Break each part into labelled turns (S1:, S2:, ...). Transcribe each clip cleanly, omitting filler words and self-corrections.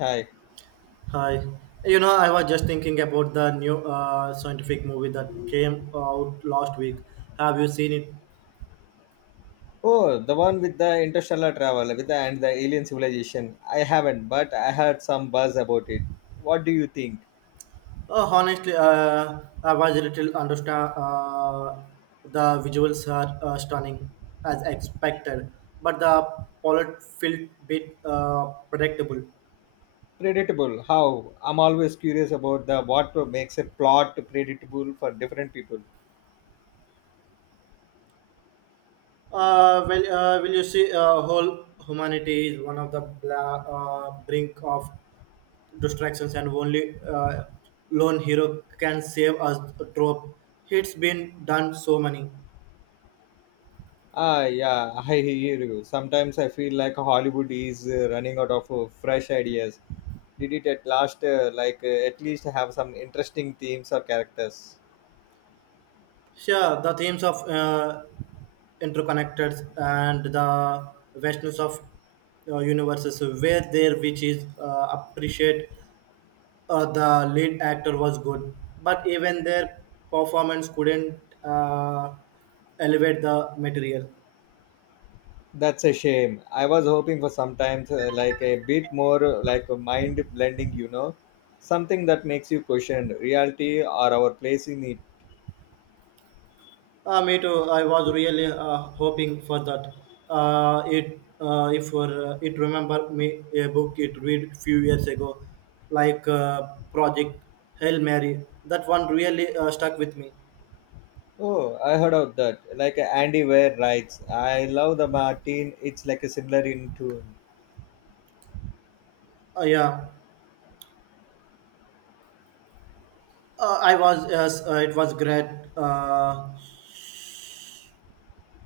S1: Hi.
S2: Hi. I was just thinking about the new scientific movie that came out last week. Have you seen it?
S1: Oh, the one with the interstellar travel with the alien civilization. I haven't, but I heard some buzz about it. What do you think?
S2: Oh, honestly, I was a little understand. The visuals are stunning, as expected, but the plot felt bit predictable.
S1: Predictable. How? I'm always curious about the what makes a plot predictable for different people.
S2: Will you see whole humanity is one of the brink of distractions and only lone hero can save us trope it's been done so many.
S1: Ah, yeah, I hear you. Sometimes I feel like Hollywood is running out of fresh ideas. Did it at last, at least have some interesting themes or characters?
S2: Yeah, the themes of interconnected and the vastness of universes were there, which is appreciate. Uh, the lead actor was good, but even their performance couldn't uh, elevate the material.
S1: That's a shame. I was hoping for sometimes like a bit more like a mind blending, something that makes you question reality or our place in it.
S2: Me too. I was really hoping for that. It if it remember me a book it read few years ago, like Project Hail Mary. That one really stuck with me.
S1: Oh, I heard of that. Like Andy Weir writes, I love the Martin. It's like a similar in tune.
S2: Yeah, I was yes, it was great. Uh,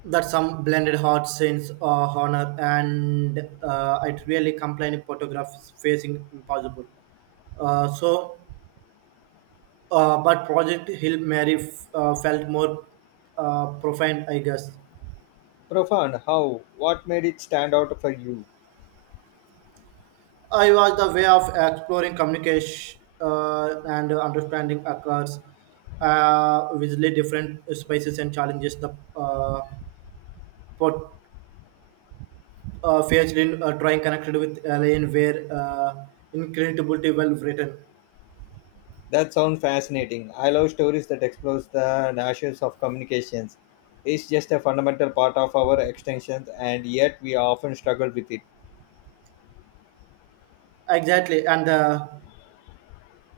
S2: that some blended heart scenes honor, and it really complained photograph facing impossible. So but Project Hill Mary felt more profound, I guess.
S1: Profound. How? What made it stand out for you?
S2: I was the way of exploring communication and understanding occurs visually different spaces, and challenges the pot, faced in trying connected with alien where incredibility well written.
S1: That sounds fascinating. I love stories that explores the issues of communications. It's just a fundamental part of our extensions, and yet we often struggle with it.
S2: Exactly, and the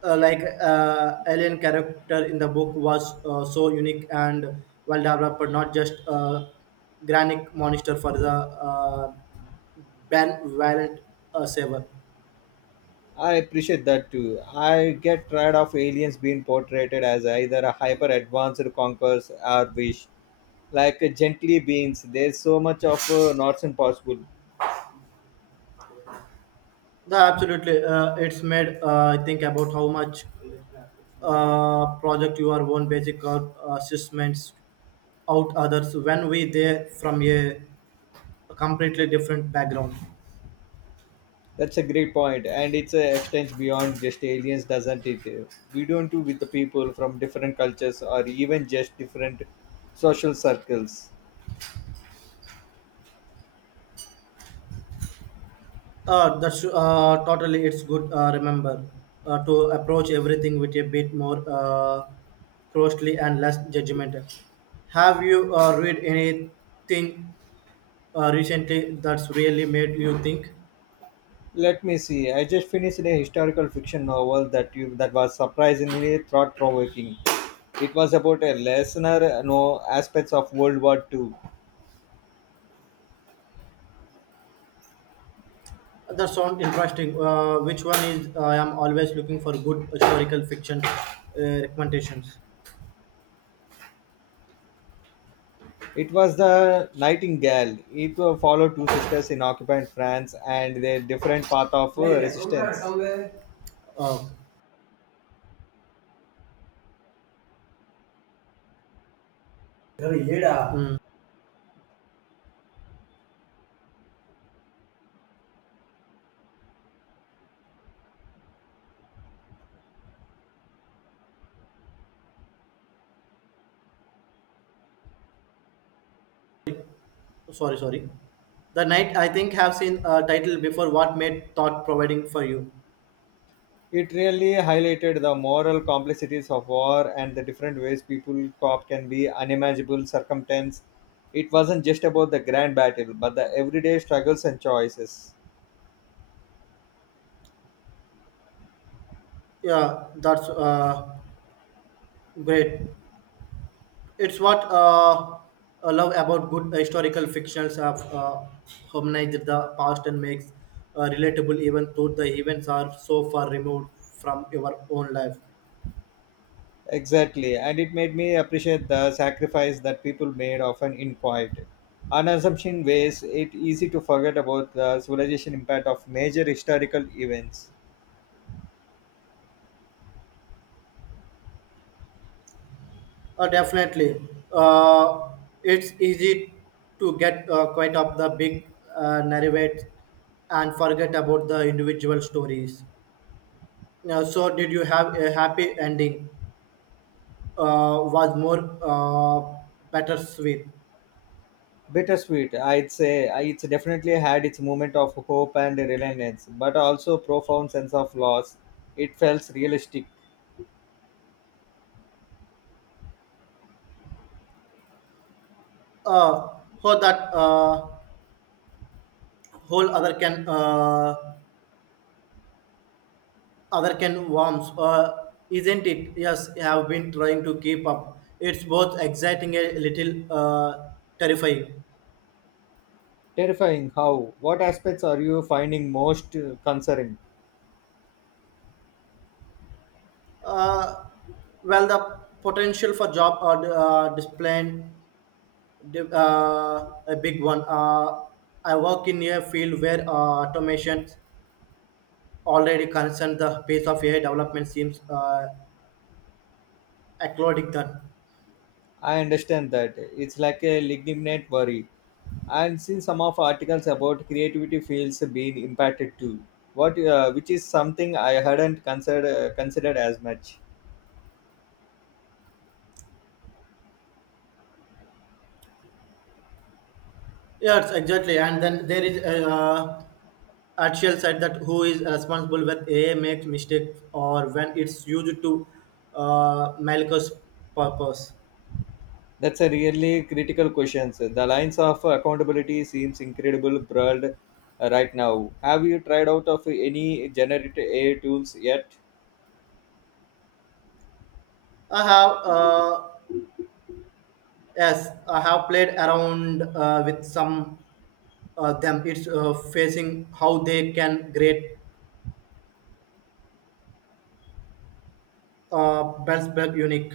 S2: alien character in the book was so unique and well developed, but not just a granic monster for the Ben Violent Saber.
S1: I appreciate that too. I get tired of aliens being portrayed as either a hyper advanced conquerors or wish like gently beings. There's so much of nonsense possible.
S2: The absolutely, it's made think about how much project your own basic assessments out others when we there from a completely different background.
S1: That's a great point, and it's extends beyond just aliens, doesn't it? We don't do with the people from different cultures or even just different social circles.
S2: That's totally. It's good. Remember to approach everything with a bit more closely and less judgmental. Have you read anything recently that's really made you think?
S1: Let me see. I just finished a historical fiction novel that you that was surprisingly thought provoking. It was about a lesser known aspects of World War Two.
S2: That sounds interesting. Which one is? I am always looking for good historical fiction recommendations.
S1: It was the Nightingale. It followed two sisters in occupied France and their different path of
S2: नहीं, देखो, मैं रखा
S1: resistance.
S2: हुआ है। अरे, येड़ा। Sorry, sorry. The night, I think, have seen a title before. What made thought providing for you?
S1: It really highlighted the moral complexities of war and the different ways people cop can be unimaginable circumstance. It wasn't just about the grand battle, but the everyday struggles and choices.
S2: Yeah, that's great. It's what I love about good historical fictions, have humanized the past and makes relatable even though the events are so far removed from your own life.
S1: Exactly, and it made me appreciate the sacrifice that people made often in quiet unassuming ways. It easy to forget about the civilization impact of major historical events.
S2: Definitely. Uh, it's easy to get quite up the big narrative and forget about the individual stories. Yeah, so did you have a happy ending? Was more bittersweet.
S1: Bittersweet, I'd say it's definitely had its moment of hope and reliance, but also profound sense of loss. It felt realistic.
S2: Uh, so that whole other can warms, isn't it? Yes, I have been trying to keep up. It's both exciting and a little terrifying.
S1: Terrifying how? What aspects are you finding most concerning?
S2: Uh, well, the potential for job or display a big one. I work in a field where automation already concerned the pace of AI development seems acrobatic then.
S1: I understand that. It's like a legitimate worry, and seen some of articles about creativity fields being impacted too, what which is something I hadn't considered as much.
S2: Yes, exactly. And then there is actual side that who is responsible when AI makes mistake, or when it's used to malicious purpose.
S1: That's a really critical question. The lines of accountability seems incredible broad right now. Have you tried out of any generative AI tools yet?
S2: I have yes, I have played around with some them. It's facing how they can create best back unique.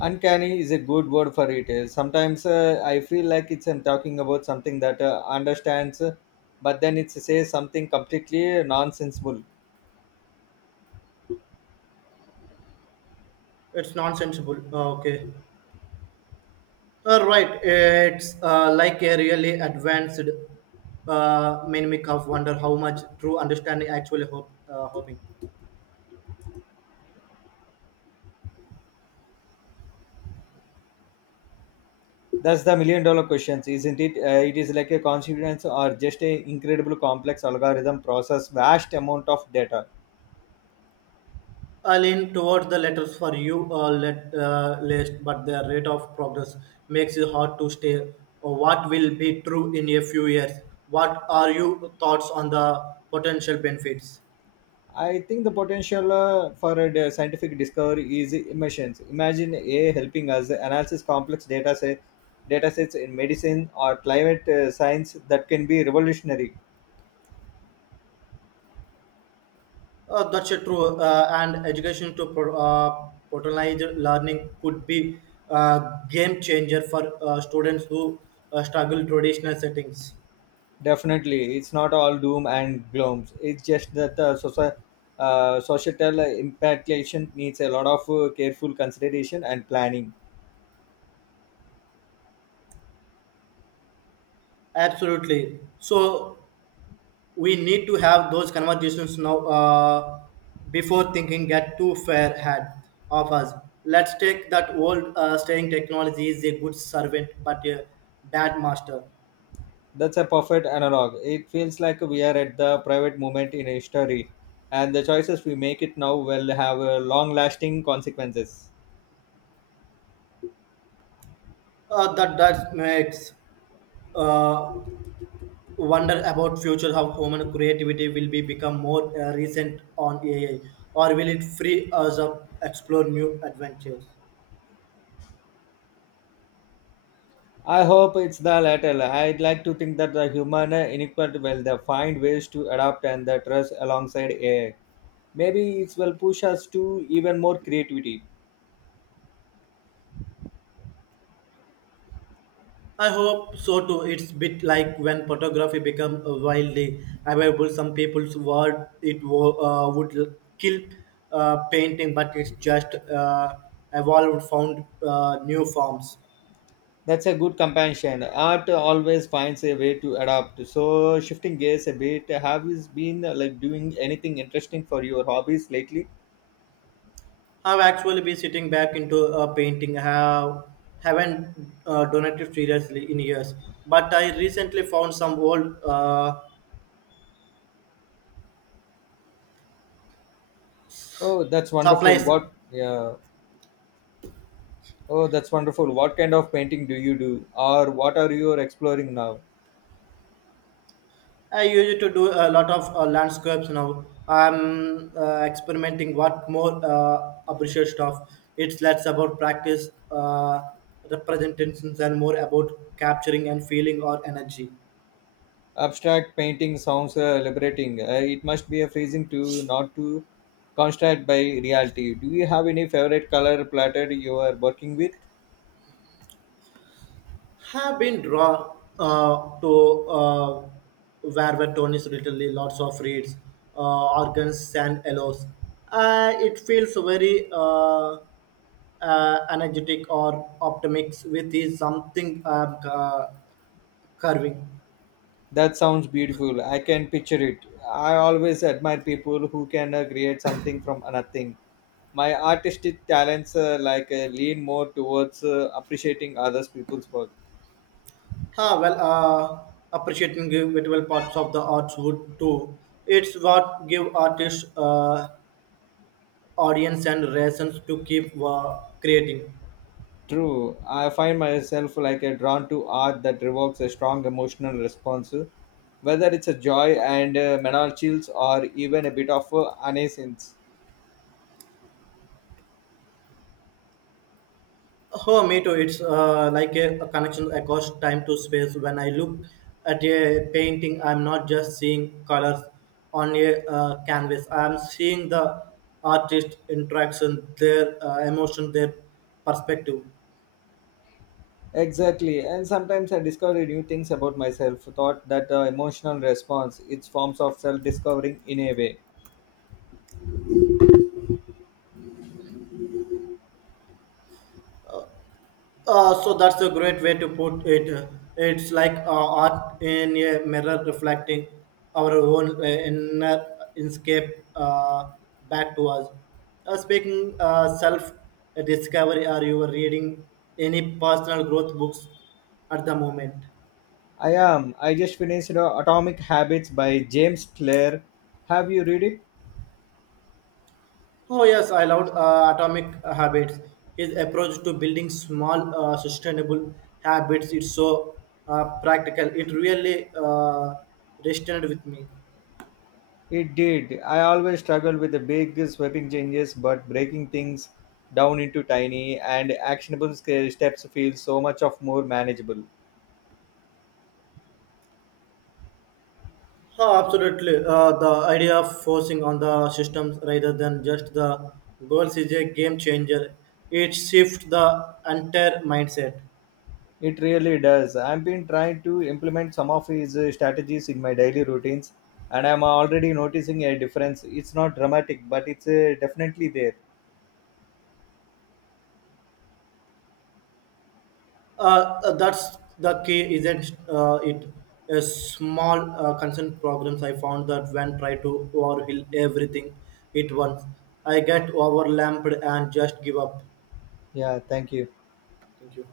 S1: Uncanny is a good word for it. Sometimes I feel like it's I'm talking about something that understands, but then it says something completely nonsensible.
S2: It's nonsensible. Okay. Right, it's like a really advanced mimic of wonder how much true understanding actually hoping.
S1: That's the million dollar question, isn't it? It is like a consequence or just a incredible complex algorithm process vast amount of data.
S2: I lean towards the letters for you list, but the rate of progress makes it hard to stay. What will be true in a few years? What are your thoughts on the potential benefits?
S1: I think the potential for scientific discovery is emissions. Imagine AI helping us analyze data sets in medicine or climate science that can be revolutionary.
S2: That's a true. And education to personalized learning could be a game changer for students who struggle traditional settings.
S1: Definitely, it's not all doom and gloom. It's just that the societal impactation needs a lot of careful consideration and planning.
S2: Absolutely. So we need to have those conversations now before thinking get too far ahead of us. Let's take that old saying: technology is a good servant but a bad master.
S1: That's a perfect analog. It feels like we are at the private moment in history, and the choices we make it now will have long lasting consequences.
S2: That makes uh, wonder about future how human creativity will be become more recent on AI, or will it free us up explore new adventures?
S1: I hope it's the latter. I'd like to think that the human inequality will the find ways to adapt and the trust alongside AI. Maybe it will push us to even more creativity.
S2: I hope so too. It's bit like when photography become wildly available. Some people's word it would kill painting, but it's just evolved, found new forms.
S1: That's a good companion. Art always finds a way to adapt. So shifting gears a bit, have you been like doing anything interesting for your hobbies lately?
S2: I've actually been sitting back into a painting. Haven't donated seriously in years, but I recently found some old
S1: Oh, that's wonderful.
S2: supplies.
S1: What, yeah. Oh, that's wonderful. What kind of painting do you do, or what are you exploring now?
S2: I used to do a lot of landscapes now. I'm experimenting what more appreciate stuff. It's less about practice, representations, and more about capturing and feeling or energy.
S1: Abstract painting sounds liberating. It must be a freezing to not to constrained by reality. Do you have any favorite color platter you are working with?
S2: Have been drawn to Warburton is literally lots of reeds, organs, and aloes. It feels very energetic or optimistic with his something curving.
S1: That sounds beautiful. I can picture it. I always admire people who can create something from nothing. My artistic talents lean more towards appreciating others people's work.
S2: Ah, well, appreciating individual parts of the arts would too. It's what give artists audience and reasons to keep creating.
S1: True, I find myself like a drawn to art that evokes a strong emotional response, whether it's a joy and mental chills or even a bit of uneasiness.
S2: Oh, me too. It's like a connection across time to space. When I look at a painting, I'm not just seeing colors on a canvas. I'm seeing the artist interaction, their emotion, their perspective.
S1: Exactly, and sometimes I discover new things about myself. Thought that emotional response, it's forms of self-discovering in a way.
S2: So that's a great way to put it. It's like art in a mirror reflecting our own inner escape back to us. Speaking self discovery, are you reading any personal growth books at the moment?
S1: I am. I just finished Atomic Habits by James Clear. Have you read it?
S2: Oh yes, I loved Atomic Habits. His approach to building small, sustainable habits is so practical. It really resonated with me.
S1: It did. I always struggle with the big sweeping changes, but breaking things down into tiny and actionable steps feels so much of more manageable.
S2: Oh, absolutely. The idea of forcing on the systems rather than just the goals is a game changer. It shifts the entire mindset.
S1: It really does. I've been trying to implement some of his strategies in my daily routines, and I'm already noticing a difference. It's not dramatic, but it's definitely there.
S2: That's the key, isn't it? A small concern programs. I found that when try to overhaul everything at once, I get overwhelmed and just give up.
S1: Yeah, thank you.
S2: Thank you.